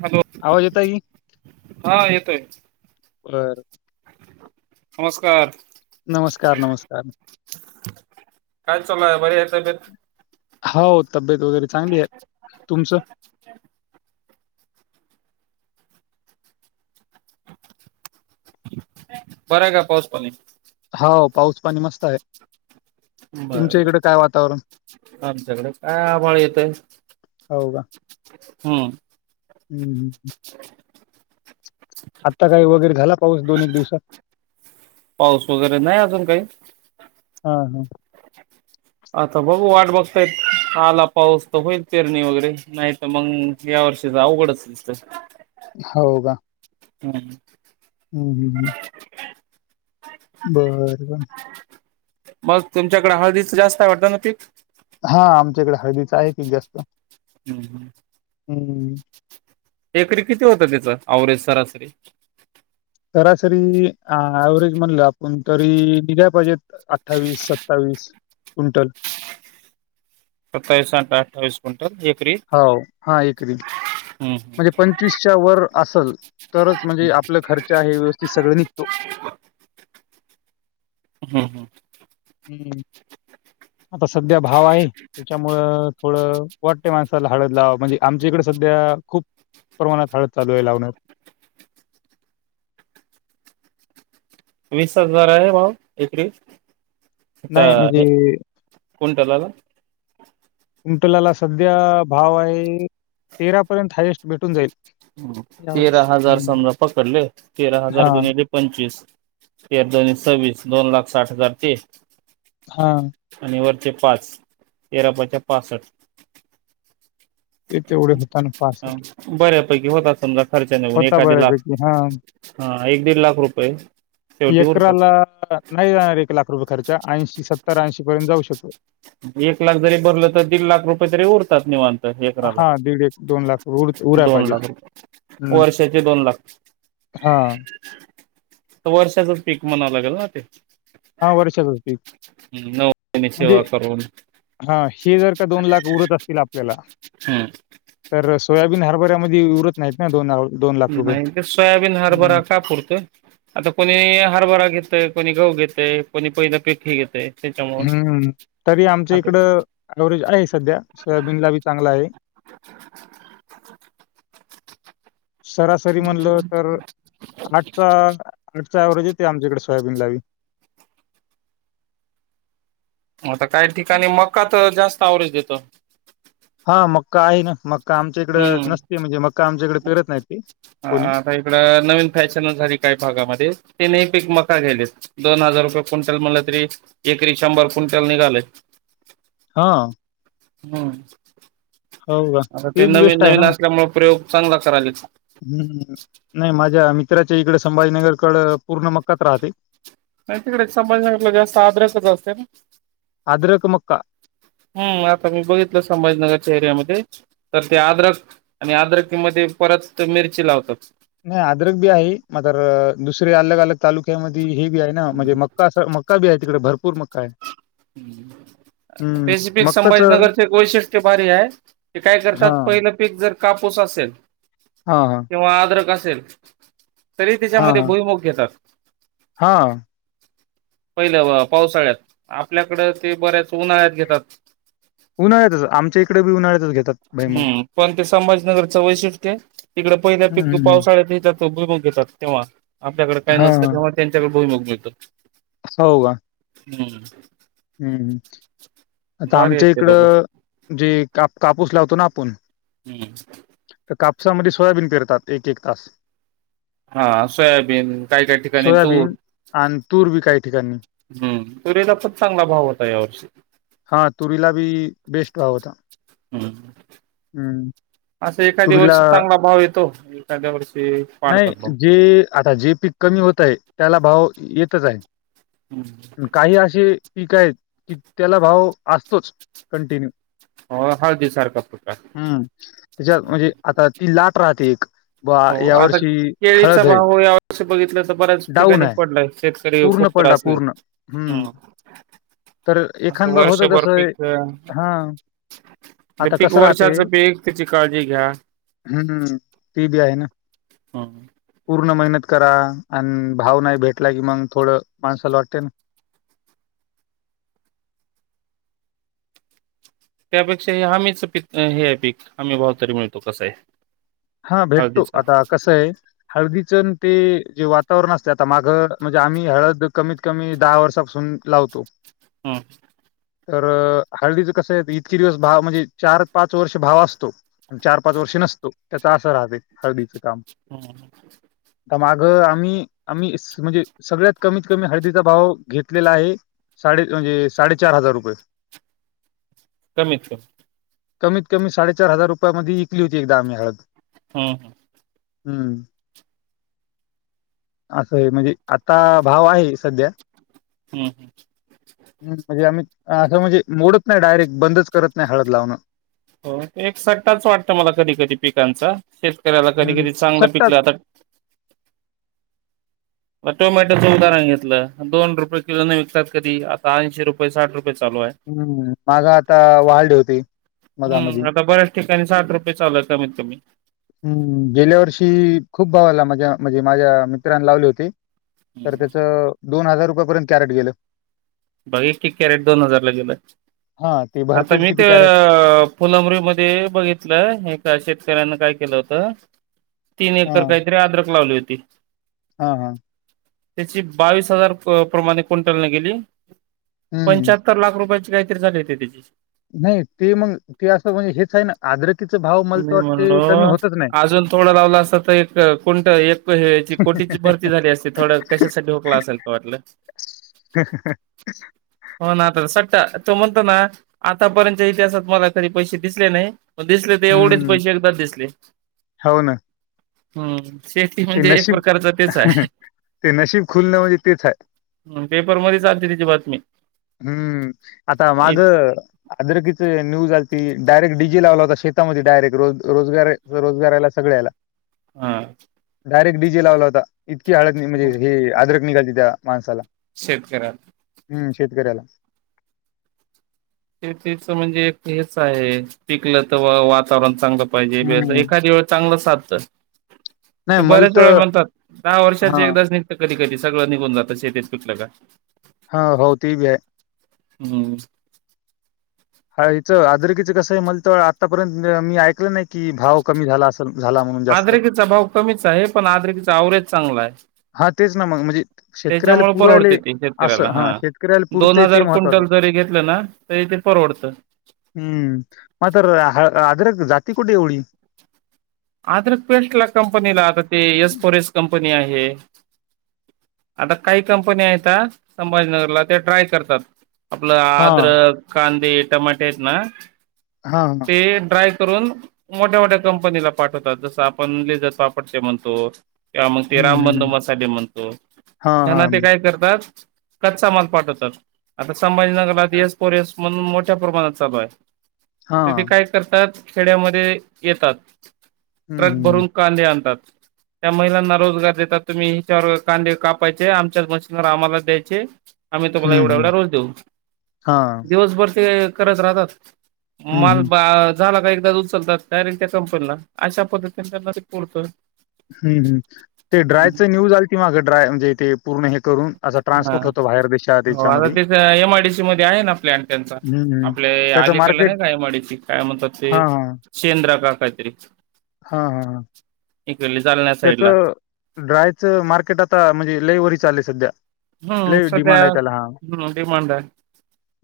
Hello आवाज येतयी हा येतोय बरं. नमस्कार. नमस्कार, नमस्कार. काय चालू आहे? बरी आहे तब्येत? हो, तब्येत वगैरे चांगली आहे. तुमचं? बरं का पाऊस पाणी. होवं पाऊस पाणी मस्त आहे तुमच्या बरं इकडे काय वातावर? आमच्याकडे काय आभळ येतयं. हो का हम्म, हम्म हम. आता काय वगैरे झाला पाऊस दोन एक दिवसात. पाऊस वगैरे नाही अजून काही हा हा. आता बघू वाट बघतायेत आला पाऊस तर होईल पेरणी वगैरे नाही तर मग या वर्षच अवघडचं दिसतं. हो का? हम् हम हम ह. बरं बरं. मग तुमच्याकडे हळदीचं जास्त आहे वाटतं ना पीक हा आमच्याकडे हळदीचा आहे जास्त. हम्म हम् हम् एककरी किती होतं त्याचं अवरेज सरासरी? सरासरी ऍव्हरेज म्हणलं आपण तरी निघाय पाहिजेत. अठ्ठावीस सत्तावीस क्विंटल. सत्तावीस अठ्ठवीस होवं हा एकरी. म्हणजे हम्म पंचवीसच्या वर असल तरच म्हणजे आपला खर्च हे व्यवस्थित सगळं निघतो. हम् हम् हम्म आता सध्या भाव आहे त्याच्यामुळं थोडं. वाटत्या माणसाला हळद लावा म्हणजे आमच्या इकडे सध्या खूप प्रमाणात हळद चालू आहे लावणार. वीस हजार आहे भाव इकडे. आता नाही म्हणजे हे कुंटला. कुंटल्याला सध्या भाव आहे तेरा पर्यंत हायस्ट भेटून जाईल. तेरा यावेळेस. हजार हं. समजा पकडले तेरा हजार हां, गुणले. पंचवीस तेरदुणे दोन सव्वीस दोन लाख साठ हजार ते. हा. आणि वरचे पाच तेरापाचे पासष्ट. ते तेवढे होता ना बऱ्या पैकी होता समजा खर्च निघन होता एखादी लाख. बऱ्यापैकी. हां. हा एक दीड लाख रुपये शेवटी उरतात. एकराला नाही जाणार एक लाख रुपये खर्चा ऐंशी सत्तर ऐंशी पर्यंत जाऊ शकतो. एक लाख जरी भरलं तर दीड लाख रुपये तरी उरतात निवांत. एकरा ला हां, दीड एक उर उरायला दोन पाहिजे. लाख रुपेयं वर्षाचे दोन लाख हा. वर्षाचं पीक म्हणाला ना ते. हा वर्षाचं पीक हम् नवनी सेवा करूनून. हा हे जर का दोन लाख उरत असतील आपल्याला? हा तर सोयाबीन, हरभर्यामध्ये उरत नाहीत ना दोन [unintelligible] दोन लाख रुपये. नाही ते सोयाबीन हम्म. हरभरा का पुरतोय. आता कोणी हरभरा घेतय, कोणी गहू घेतय, कोणी पहिलं पीक हे घेतय. त्याच्यामुळ हम्म तरी आमच्या आता इकडं अव्हरेज आहे सध्या सोयाबीन ला बी चांगला आहे. [inaudible] सरासरी म्हणलं तर आठचा आठचा ऍव्हरेज येतेय आमच्याइकड सोयाबीन ला बी आता काही ठिकाणी मका तर जास्त ऍव्हरेज देतो हा मक्का आहे ना मक्का आमच्या इकडे हम्म नसते म्हणजे मक्का आमच्याकडे पेरत नाही ती कोणी इकड नवीन फॅशनचं झाली काही भागामध्ये तेनेही पीक मका केलेत दोन हजार रुपये क्विंटल म्हणलं तरी एकरी शंभर क्विंटल निघालेत. हा हम हो का? आता ते बी नवीन बेस्ट नवीन असल्यामुळे प्रयोग चांगला करालेत हम् नाही माझ्या मित्राच्या इकडं संभाजीनगरकडं पूर्ण मक्काचं राहते नाही तिकडं संभाजीनगरला जास्त आद्रकचं असते ना अद्रक मक्का. हम्म आता मी बघितलं संभाजीनगरच्या एरियामध्ये तर ते अदरक आणि अदरक मध्ये परत मिरची लावतात नाही अदरक बी आहे मात्र दुसऱ्या अलग अलग तालुक्यामध्ये हे बी आहे ना म्हणजे मक्का असं म मक्का बी आहे तिकडं भरपूर मक्का आहे हम्म हं. त्याज्यापेक्ष मक्काचं संभाजीनगरच एक वैशिष्ट्य भारी हाय ते काय करतात हां, पहिलं पीक जर कापूस असेल हा हा. किंवा अदरक असेल तरीही त्याच्यामध्ये भुईमुग घेतात. हा पहिल्या पावसाळ्यात आपल्याकडं ते बऱ्याच उन्हाळ्यात घेतात. उन्हाळ्यातच आमच्या इकडं बी उन्हाळ्यातच घेतात. भुईमूग. हम्म पण ते संभाजीनगरचं वैशिष्ट्य तिकडं पहिलं हं, पीक हं, हं. पावसाळ्यात घेतात भुईमग घेतात तेव्हा आपल्याकडं काही हां, नसतं हां. तेव्हा त्यांच्याकडे भुईमग मिळतं. हो का? हम्म हम् आता भारी आहेत आमच्या ते लोक इकडं जे काप कापूस लावतो ना आपण हम्म तर कापसामध्ये सोयाबीन पेरतात एक एक तास हा सोयाबीन काही काही ठिकाणी तूर सोयाबीन आणि तूर बी काही ठिकाणी हम्म तुरीला पण चांगला भाव होता या वर्षी हा तुरीला बी बेस्ट भाव होता. हम्म हम्म. असं एखाद्या वर्षी चांगला भाव येतो एखाद्या वर्षी पाडतात भाव. ते आता जे पीक कमी होत आहे त्याला भाव येतच आहे. हं. काही असे पीक आहेत की त्याला भाव असतोच कंटिन्यू हो हळदी सारखा प्रकार हम्म, त्याच्यात म्हणजे आता ती लाट राहते एक. बा हो आता यावर्षी केळीचा हळद आहे भाव या वर्षी बघितलं त बऱ्याच डाऊन ठिकाणी आहे पडलाय शेत करी पूर्ण खूप पडला त्रासलेत. पूर्ण हम्म हा, तर अस एखादबार होत वर्षभर तसं पीक हा ते आता पीक कसं राहते वर्षाच पीक त्याची काळजी घ्या. हम्म, ते बी आहे ना, हा, पूर्ण मेहनत करा. आणि भाव नाही भेटला की मग थोडं माणसाला वाटते ना, त्यापेक्षा हे हामीच पीक हे आहे पीक हामी भाव तरी मिळतो कसा ही. हा भेटतो. आता कस आहे? हळदीचं ते जे वातावरण असते आता माग म्हणजे आम्ही हळद कमीत कमी दहा वर्षांपासू हम्म, लावतो. हम, तर हळदीचं कसं आहे? इतके दिवस भाव म्हणजे चार पाच वर्ष भाव असतो. चार पाच वर्ष नसतो. त्याचा असं राहते हळदीचं काम. [unintelligible] आता मागं आम्ही आम्ही स म्हणजे सगळ्यात कमीत कमी हळदीचा भाव घेतलेला आहे. साडे म्हणजे साडेचार हजार रुपये. [inaudible] कमीथ कमीत कमी साडेचार हजार रुपया मधी ईकली होती एकदा आम्ही हळद. ह ह, हम्, असं आहे म्हणजे आता भाव आहे संध्या हम्, हम, म्हणजे आम्ही असं म्हणजे मोडत नाही डायरेक्ट बंदच करत नाही हळद लावणं. हो. एक सट्टाच वाटतं मला कधी कधी पिकांचा, शेतकऱ्याला कधी हं, कधी चांगलं सट्टाच. पिकलं आता टोमॅटोचं उदाहरण घेतलं. दोन रुपये किलो न विकतात कधी आता ऐंशी रुपये साठ रुपये चालू आहे. हम्म, माग आता वाढले होते हम्म मधामधी. आता बऱ्याच ठिकाणी साठ रुपये चालू आहे. कमीत कमी हम्म, गेल्या वर्षी खूप भावाला माझ्या म्हणजे माझ्या मित्रांने लावले होते. तर हम्म त्याच दोन हजार रुपया पर्यत कॅरेट गेलं. बघ एक एक कॅरेट दोन हजारला गेलंय. हां, ते आता भरतेच मी किती त कॅरेट फुलाब्री मध्ये बघितलं. एका शेतकऱ्यांन काय केलं होतं. तीन एकर काय तरी अदरक लावली होती. हा हा, त्याची बावीस हजार प्रमाणे क्विंटलने गेली. हं, पंच्याहत्तर लाख रुपयाची काहीतरी झाली होती त्याची नाही ते मग ते असं म्हणजे हेच आहे ना, अद्रकीचे भाव मला तर मी म्हणलो, वाटते कमी होतच नाही. अजून थोडं लावलं असत त एक क्विंटल एक भयाची कोटीची भरती झाली असती थोडं कशासाठी हुकला असेल तर वाटलं ह..., हो ना, तर सट्टा तो म्हणतो ना, आतापर्यतच्या इतिहासात मला तरी पैसे दिसले नाही. दिसले एवढेच हं, पैसे एकदा दिसले. हो ना. हम्म शेती ते म्हणजे एक नशीब प्रकारच तेच आहे. ते नशीब खुललं म्हणजे तेच आहे. आहे पेपर मध्येच आलती तिची बातमी हम्म आता मागं अदरकीच न्यूज आली त डायरेक्ट डीजे लावला होता शेतामध्ये डायरेक्ट रोज रोजगार रोजगाराला सगळ्याला. हां. डायरेक्ट डीजे लावला होता. इतकी हळद म्हणजे हे आदरक निघाले त्या माणसाला. शेतकऱ्याला. हम्म शेतकऱ्याला. ते तच म्हणजे एक हेच आहे पिकलं तर वातावरण चांगलं. पाहिजें हम्म एखादी वेळ चांगलं साधंत. ते नाही बऱ्याच मलत वेळा म्हणतात दहा वर्षाच हा एकदाच निघत कधी कधी सगळं निघून जातं शेतीेत पिकलं का. हा हो त भी आहे. हम् हा हिचं आदरकीचं कसं? आहे म्हणत आतापर्यंत मी ऐकलं नाही. कि भाव कमी झाला असं झाला म्हणून जास्त. आद्रकीचा भाव कमीच आहे पण आद्रिकचा आवरेज चांगला आहे. हा तेच ना मग म्हणजे शेतकऱ्याला त्याच्यामुळे पुरायले परवडते ते असं शेतकऱ्याला हा शेतकऱ्याला दोन पुरते ते हजार महत्वाचं क्विंटल. जरी घेतलं ना तरी ते परवडत. हम्म मग तर ह आदरक जाती कुठे? एवढी आद्रक पेस्ट ला कंपनीला आता ते येस फोरेस कंपनी आहे. आता काही कंपनी येतात संभाजीनगरला ते ट्राय करतात. आपलं हाँ आद्रक, कांंदे, टमाटे, येत ना हां हां. ते ड्राय करून मोठ्या मोठ्या कंपनीला पाठवतात जस आपण लेजर पापडते म्हणतो. किंवा मग ते हम्म रामबंधू हम्म मसाले म्हणतो हाँ त्यांना हाँ ते काय? करतात. कच्चा माल पाठवतात. आता संभाजीनगरला येस पोरस म्हणून मोठ्या प्रमाणात चालू आहे. तेथे हाँ काय? करतात खेड्यामध्ये येतात हम्म ट्रक हम्म भरून. कांदे आणतात. त्या महिलांना रोजगार देतात. तुम्ही हिच्यावर कांदे कापायचे आमच्याच मशीनवर आम्हाला द्यायचे. आम्ही तुम्हाला एवढ्या हम्म एवढा रोज देऊ हाँ दिवसभर ते करत राहतात. हम्म माल हम्म झाला का एकदा उचलतात डायरेक्ट त्याचा अशा पद्धतीने त्यांना ते पुरतं. हम् ह् ते ड्राय च न्यूज आल त मागं ड्राय म्हणजे ते पूर्ण हे करून. असा हा ट्रान्सपोर्ट होतो बाहेर देशात हो आता याच्यामध्ये ते एमआयडीसी मध्ये आहे ना प्लॅन त्यांचा. हम्म हम्म आपल्या त्याचं आलीकडला मार्केट नाही काय एम आय डी सीत काय? म्हणतात. हां ते हां चेंद्र काकायत्री. हां हां ह साईडला त्याच ड्रायचं मार्केट आता म्हणजे लेईवरी चाललंय सध्या. हम्म लय सध्या डिमांड आहे त्याला हां हम् डिमांड आहे.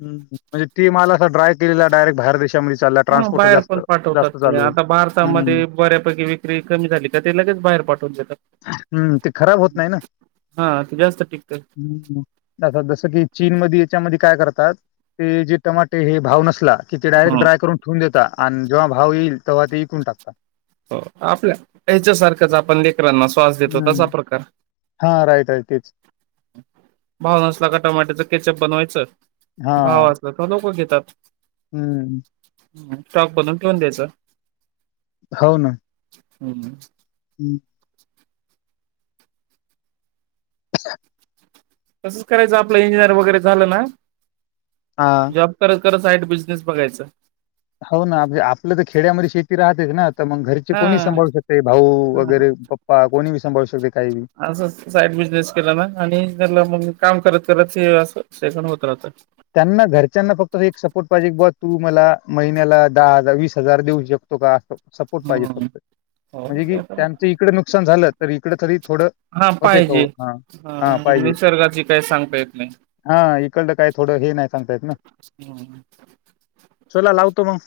म्हणजे तेी मला असाड्राय केलेला डायरेट बाहेर देशामध्ये चालला हा ट्रान्सपोर्ट बाहेर जास्त पण पाठवतात. जास्त ते चालू आहे. आता हम्म भारतामध्ये बऱ्यापैकी कमी झाली का त्यालाच बाहेर पाठवून देतात. हम्म ते खराब होत नाही ना हा ते जास्त टिकत ह्. आता जसं की चीनमध्ये याच्यामध्ये काय करतात, ते जे टमाटे हे, भाव नसला कि ते डारेक्ट हम्म ड्राय करून ठेवून देतात आणि जेव्हा भाव येईल, तेव्हा ते विकून टाकतात. हो, आपल्या ह्याच्यासारखंच. आपण लेकरांना श्वास देतो, तसा प्रकार. हा, राईट-राईट तेच. भाव नसला का टमॅट्याच केचप बनवायचं. हां. भाव असलं तर लोकं घेतात. हम्म. आणि स्टॉक बनून ठेऊन द्यायचं. हो ना. हम्म. हम्म. [inaudible] तसंच करायचं आपलं, इंजिनिअर वगैरे झालं ना, हां, जॉब करत-करत साईट बिझनेस बघायचं. हो ना! आपलं तर खेड्यामध्ये शेती राहतेच ना, तर मग घरचे हा कोणी सांभाळू शकते भाऊ हा वगैरे्. प कोणीबि सांभाळू शकते, काही बी. असं साईड बिजनेस केला ना, आणि त्याला मग काम करत-करत हे असं शिकण होत राहत. त्यांना घरच्यांना फक्त एक सपोर्ट पाहिजे की, बा तू मला महिन्याला दहा हजार वीस हजार देऊ शकतो? तो का सपोर्ट पाहिजे हम्म फक्त हो म्हणजे की, ते पण आहे. त्यांचं इकडं नुकसान झालं तर इकड तरी थोडं हा होतेत. पाहिजे हा-हा हा पाहिजे, निसर्गाची काही सांगता येत नाही हा इकड तर काय थोडं हे नाही सांगता येत ना? चला, लावतो मग.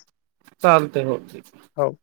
चालतयं. हो, ठिक आहे. हो.